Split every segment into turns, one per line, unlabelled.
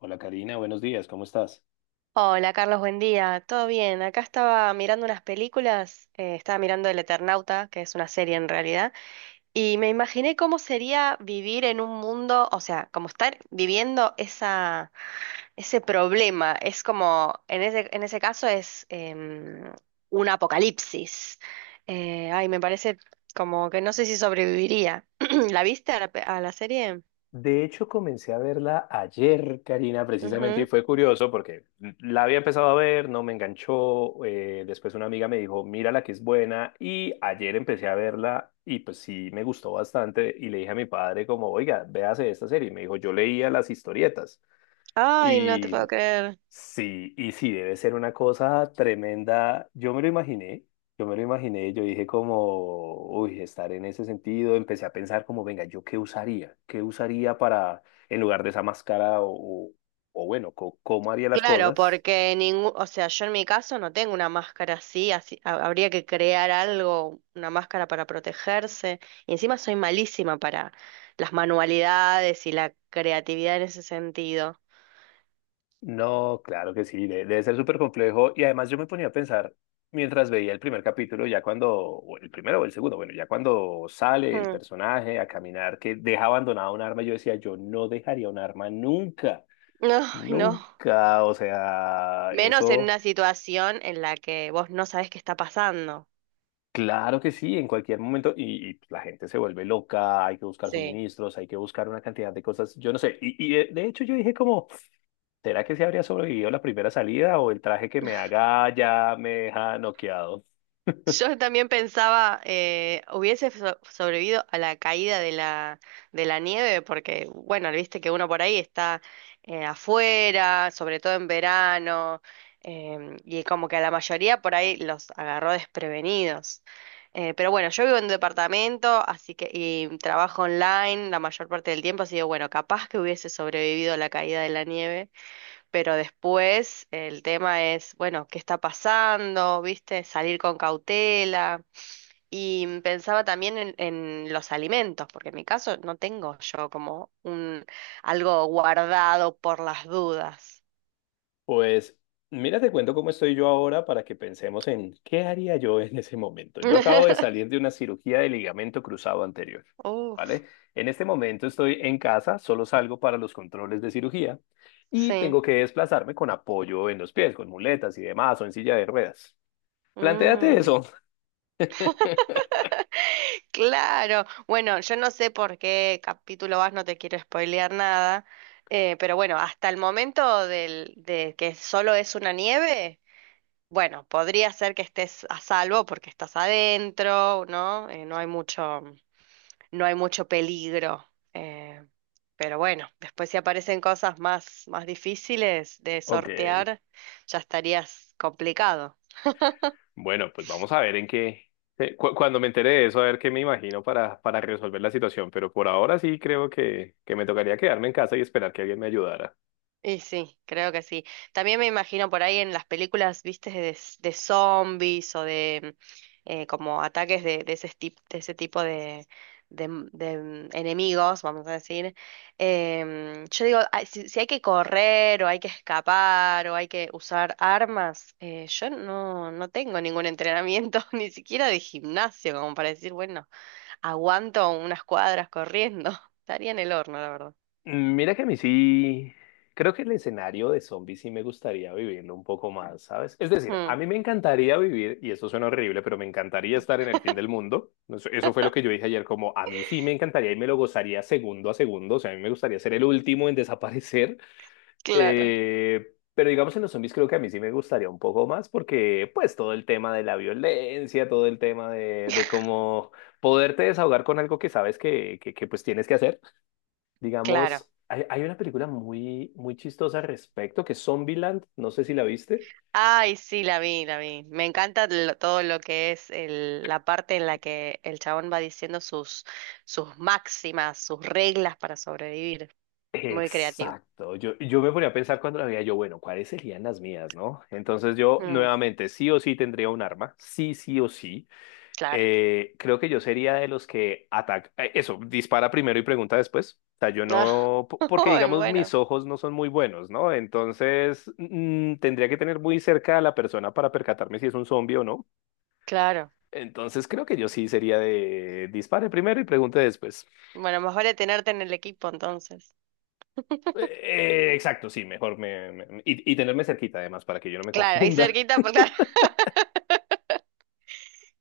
Hola Karina, buenos días, ¿cómo estás?
Hola Carlos, buen día. ¿Todo bien? Acá estaba mirando unas películas, estaba mirando El Eternauta, que es una serie en realidad, y me imaginé cómo sería vivir en un mundo, o sea, como estar viviendo ese problema. Es como, en ese caso es un apocalipsis. Ay, me parece como que no sé si sobreviviría. ¿La viste a la serie?
De hecho, comencé a verla ayer, Karina, precisamente, y
Ujú.
fue curioso porque la había empezado a ver, no me enganchó, después una amiga me dijo, mírala que es buena, y ayer empecé a verla y pues sí, me gustó bastante, y le dije a mi padre como, oiga, véase esta serie, y me dijo, yo leía las historietas.
Ay, no te
y
puedo creer.
Sí, y sí, debe ser una cosa tremenda. Yo me lo imaginé, yo dije como, uy, estar en ese sentido, empecé a pensar como, venga, ¿yo qué usaría? ¿Qué usaría para, en lugar de esa máscara o, o bueno, cómo haría las
Claro,
cosas?
porque ningún, o sea, yo en mi caso no tengo una máscara así, así habría que crear algo, una máscara para protegerse. Y encima soy malísima para las manualidades y la creatividad en ese sentido.
No, claro que sí, debe ser súper complejo. Y además yo me ponía a pensar, mientras veía el primer capítulo, ya cuando, o el primero o el segundo, bueno, ya cuando sale el
Mm,
personaje a caminar, que deja abandonada un arma, yo decía, yo no dejaría un arma nunca.
no, no.
Nunca, o sea,
Menos en
eso,
una situación en la que vos no sabés qué está pasando.
claro que sí, en cualquier momento, y la gente se vuelve loca, hay que buscar
Sí.
suministros, hay que buscar una cantidad de cosas, yo no sé, y de hecho yo dije como, ¿será que se habría sobrevivido la primera salida o el traje que me haga ya me deja noqueado?
Yo también pensaba, hubiese sobrevivido a la caída de la nieve, porque, bueno, viste que uno por ahí está afuera, sobre todo en verano, y como que a la mayoría por ahí los agarró desprevenidos. Pero bueno, yo vivo en un departamento, así que, y trabajo online la mayor parte del tiempo, así que, bueno, capaz que hubiese sobrevivido a la caída de la nieve. Pero después el tema es, bueno, ¿qué está pasando? ¿Viste? Salir con cautela. Y pensaba también en los alimentos, porque en mi caso no tengo yo como un algo guardado por las dudas.
Pues mira, te cuento cómo estoy yo ahora para que pensemos en qué haría yo en ese momento. Yo acabo de salir de una cirugía de ligamento cruzado anterior,
Uf,
¿vale? En este momento estoy en casa, solo salgo para los controles de cirugía y
sí.
tengo que desplazarme con apoyo en los pies, con muletas y demás, o en silla de ruedas. Plantéate
Mm.
eso.
Claro, bueno, yo no sé por qué capítulo vas, no te quiero spoilear nada, pero bueno, hasta el momento de que solo es una nieve, bueno, podría ser que estés a salvo porque estás adentro, ¿no? No hay mucho, peligro. eh, pero bueno, después si aparecen cosas más, más difíciles de
Ok.
sortear, ya estarías complicado.
Bueno, pues vamos a ver en qué, cuando me entere de eso, a ver qué me imagino para resolver la situación, pero por ahora sí creo que me tocaría quedarme en casa y esperar que alguien me ayudara.
Y sí, creo que sí. También me imagino por ahí en las películas, viste, de zombies o de como ataques de ese tipo de enemigos, vamos a decir. Yo digo, ah, si hay que correr o hay que escapar o hay que usar armas, yo no tengo ningún entrenamiento, ni siquiera de gimnasio, como para decir, bueno, aguanto unas cuadras corriendo. Estaría en el horno, la verdad.
Mm, mira que a mí sí, creo que el escenario de zombies sí me gustaría vivirlo un poco más, ¿sabes? Es decir, a
Mm,
mí me encantaría vivir, y eso suena horrible, pero me encantaría estar en el fin del mundo. Eso fue lo que yo dije ayer, como a mí sí me encantaría y me lo gozaría segundo a segundo, o sea, a mí me gustaría ser el último en desaparecer.
claro,
Pero digamos en los zombies creo que a mí sí me gustaría un poco más porque pues todo el tema de la violencia, todo el tema de cómo poderte desahogar con algo que sabes que pues tienes que hacer.
claro.
Digamos, hay una película muy, muy chistosa al respecto que es Zombieland, no sé si la viste.
Ay, sí, la vi, la vi. Me encanta todo lo que es la parte en la que el chabón va diciendo sus, máximas, sus reglas para sobrevivir. Muy creativo.
Exacto, yo me ponía a pensar cuando la veía yo, bueno, ¿cuáles serían las mías, no? Entonces yo
Mm,
nuevamente sí o sí tendría un arma, sí, sí o sí.
claro.
Creo que yo sería de los que ataca, eso, dispara primero y pregunta después. O sea, yo
Ah,
no, porque
ay,
digamos mis
bueno,
ojos no son muy buenos, ¿no? Entonces tendría que tener muy cerca a la persona para percatarme si es un zombie o no.
claro.
Entonces creo que yo sí sería de dispare primero y pregunte después.
Bueno, más vale tenerte en el equipo entonces.
Eh, exacto, sí, mejor y tenerme cerquita además para que yo no me
Claro, y
confunda.
cerquita, pues claro.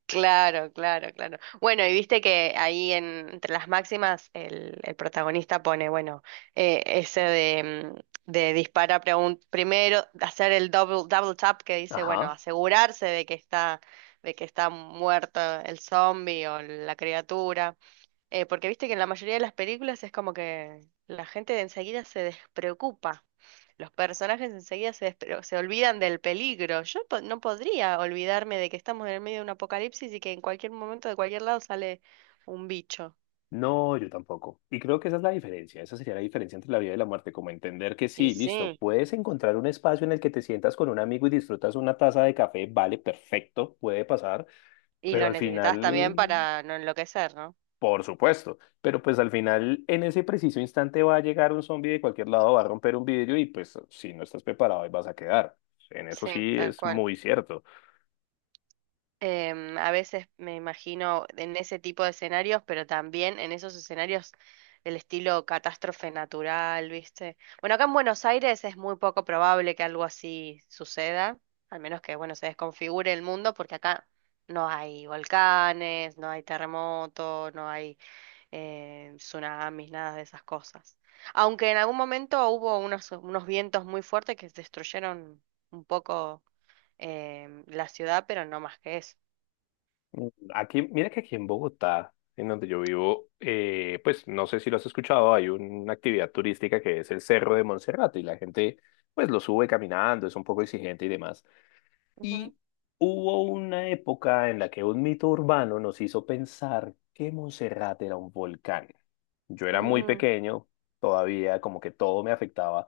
Claro, claro, claro. Bueno, y viste que ahí entre las máximas el protagonista pone, bueno, ese de dispara primero, hacer el double tap que dice, bueno,
Ajá.
asegurarse de que está muerto el zombie o la criatura. Porque viste que en la mayoría de las películas es como que la gente de enseguida se despreocupa. Los personajes enseguida se olvidan del peligro. Yo no podría olvidarme de que estamos en el medio de un apocalipsis y que en cualquier momento de cualquier lado sale un bicho.
No, yo tampoco. Y creo que esa es la diferencia, esa sería la diferencia entre la vida y la muerte, como entender que
Y
sí, listo,
sí,
puedes encontrar un espacio en el que te sientas con un amigo y disfrutas una taza de café, vale, perfecto, puede pasar,
y
pero
lo
al
necesitas también
final,
para no enloquecer, ¿no?
por supuesto, pero pues al final en ese preciso instante va a llegar un zombie de cualquier lado, va a romper un vidrio y pues si no estás preparado ahí vas a quedar. En eso
Sí,
sí
tal
es
cual.
muy cierto.
A veces me imagino en ese tipo de escenarios, pero también en esos escenarios del estilo catástrofe natural, ¿viste? Bueno, acá en Buenos Aires es muy poco probable que algo así suceda, al menos que, bueno, se desconfigure el mundo, porque acá no hay volcanes, no hay terremotos, no hay tsunamis, nada de esas cosas. Aunque en algún momento hubo unos vientos muy fuertes que destruyeron un poco la ciudad, pero no más que eso.
Mm, aquí, mira que aquí en Bogotá, en donde yo vivo, pues no sé si lo has escuchado, hay una actividad turística que es el Cerro de Monserrate y la gente pues lo sube caminando, es un poco exigente y demás.
Ujú.
Y hubo una época en la que un mito urbano nos hizo pensar que Monserrate era un volcán. Yo era muy
Mm.
pequeño, todavía como que todo me afectaba,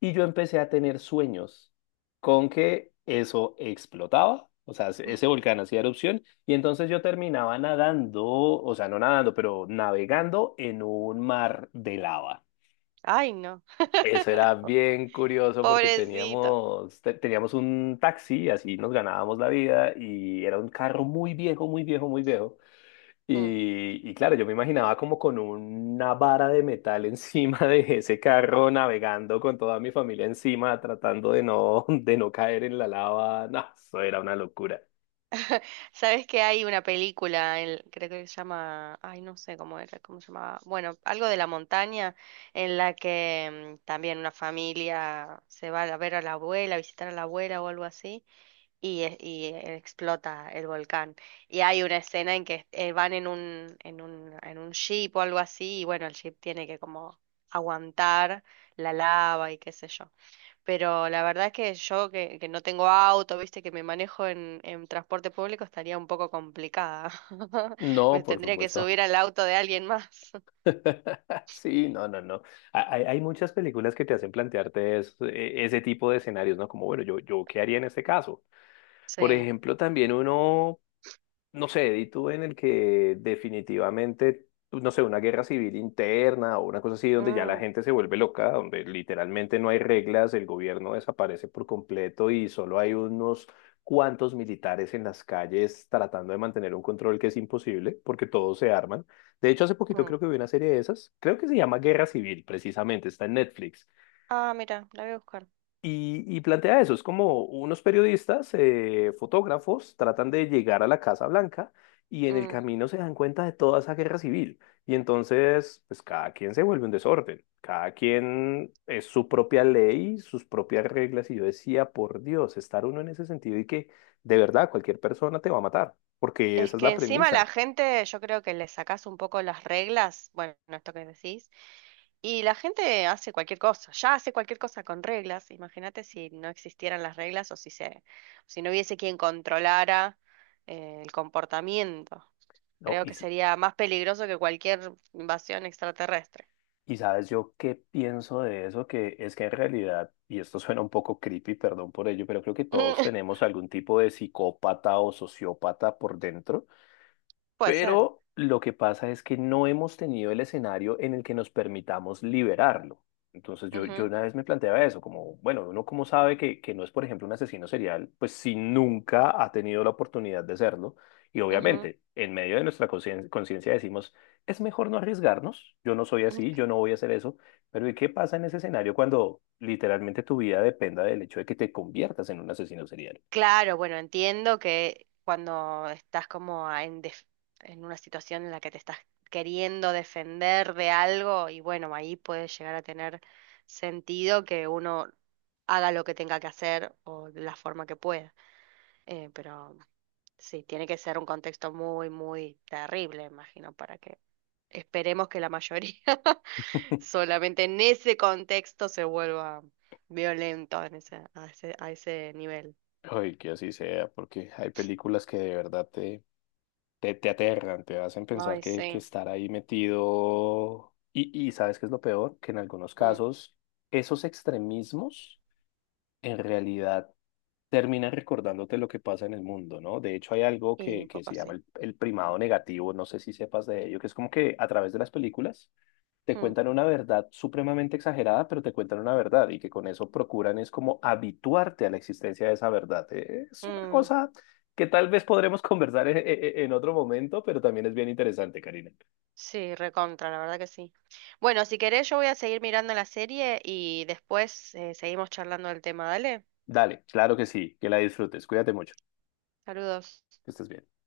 y yo empecé a tener sueños con que eso explotaba, o sea, ese volcán hacía erupción, y entonces yo terminaba nadando, o sea, no nadando, pero navegando en un mar de lava.
Ay, no.
Eso era bien curioso porque
Pobrecito.
teníamos un taxi, así nos ganábamos la vida y era un carro muy viejo, muy viejo, muy viejo.
Mm.
Y claro, yo me imaginaba como con una vara de metal encima de ese carro navegando con toda mi familia encima, tratando de de no caer en la lava. No, eso era una locura.
Sabes que hay una película, creo que se llama, ay, no sé cómo era, cómo se llamaba, bueno, algo de la montaña, en la que también una familia se va a ver a la abuela, a visitar a la abuela o algo así, y explota el volcán. Y hay una escena en que van en un jeep o algo así, y bueno, el jeep tiene que como aguantar la lava y qué sé yo. Pero la verdad es que yo que no tengo auto, viste, que me manejo en transporte público, estaría un poco complicada.
No,
Me
por
tendría que
supuesto.
subir al auto de alguien más.
Sí, no, no, no. Hay muchas películas que te hacen plantearte ese tipo de escenarios, ¿no? Como, bueno, yo, ¿qué haría en este caso? Por
Sí.
ejemplo, también uno, no sé, di tú en el que definitivamente, pues, no sé, una guerra civil interna o una cosa así, donde ya la
Mm,
gente se vuelve loca, donde literalmente no hay reglas, el gobierno desaparece por completo y solo hay unos cuantos militares en las calles tratando de mantener un control que es imposible porque todos se arman. De hecho, hace poquito
mm.
creo que vi una serie de esas, creo que se llama Guerra Civil, precisamente, está en Netflix.
Ah, mira, la voy a buscar.
Y plantea eso, es como unos periodistas, fotógrafos, tratan de llegar a la Casa Blanca y en el
Mm.
camino se dan cuenta de toda esa guerra civil. Y entonces, pues cada quien se vuelve un desorden, cada quien es su propia ley, sus propias reglas. Y yo decía, por Dios, estar uno en ese sentido y que de verdad cualquier persona te va a matar, porque
Es
esa es
que
la
encima la
premisa,
gente, yo creo que le sacás un poco las reglas, bueno, esto que decís, y la gente hace cualquier cosa, ya hace cualquier cosa con reglas. Imagínate si no existieran las reglas o si no hubiese quien controlara el comportamiento.
¿no?
Creo
Y
que sería más peligroso que cualquier invasión extraterrestre.
Y sabes yo qué pienso de eso, que es que en realidad, y esto suena un poco creepy, perdón por ello, pero creo que todos tenemos algún tipo de psicópata o sociópata por dentro,
Puede ser.
pero lo que pasa es que no hemos tenido el escenario en el que nos permitamos liberarlo. Entonces yo
Ujú,
una vez me planteaba eso, como, bueno, uno cómo sabe que no es, por ejemplo, un asesino serial, pues si nunca ha tenido la oportunidad de serlo. Y
ujú.
obviamente, en medio de nuestra conciencia decimos, es mejor no arriesgarnos, yo no soy así, yo no voy a hacer eso, pero ¿y qué pasa en ese escenario cuando literalmente tu vida dependa del hecho de que te conviertas en un asesino serial?
Claro, bueno, entiendo que cuando estás como en una situación en la que te estás queriendo defender de algo, y bueno, ahí puede llegar a tener sentido que uno haga lo que tenga que hacer o de la forma que pueda. Pero sí, tiene que ser un contexto muy, muy terrible, imagino, para que esperemos que la mayoría solamente en ese contexto se vuelva violento en ese, a ese, a ese nivel.
Ay, que así sea, porque hay películas que de verdad te aterran, te hacen pensar
Ay,
que
sí.
estar ahí metido. Y ¿sabes qué es lo peor? Que en algunos
Mm.
casos esos extremismos en realidad terminan recordándote lo que pasa en el mundo, ¿no? De hecho, hay algo
Y un
que
poco
se llama
así.
el primado negativo, no sé si sepas de ello, que es como que a través de las películas te
Mm,
cuentan una verdad supremamente exagerada, pero te cuentan una verdad y que con eso procuran es como habituarte a la existencia de esa verdad. Es una
mm.
cosa que tal vez podremos conversar en otro momento, pero también es bien interesante, Karina.
Sí, recontra, la verdad que sí. Bueno, si querés, yo voy a seguir mirando la serie y después seguimos charlando del tema, ¿dale?
Dale, claro que sí, que la disfrutes. Cuídate mucho,
Saludos.
que estés bien.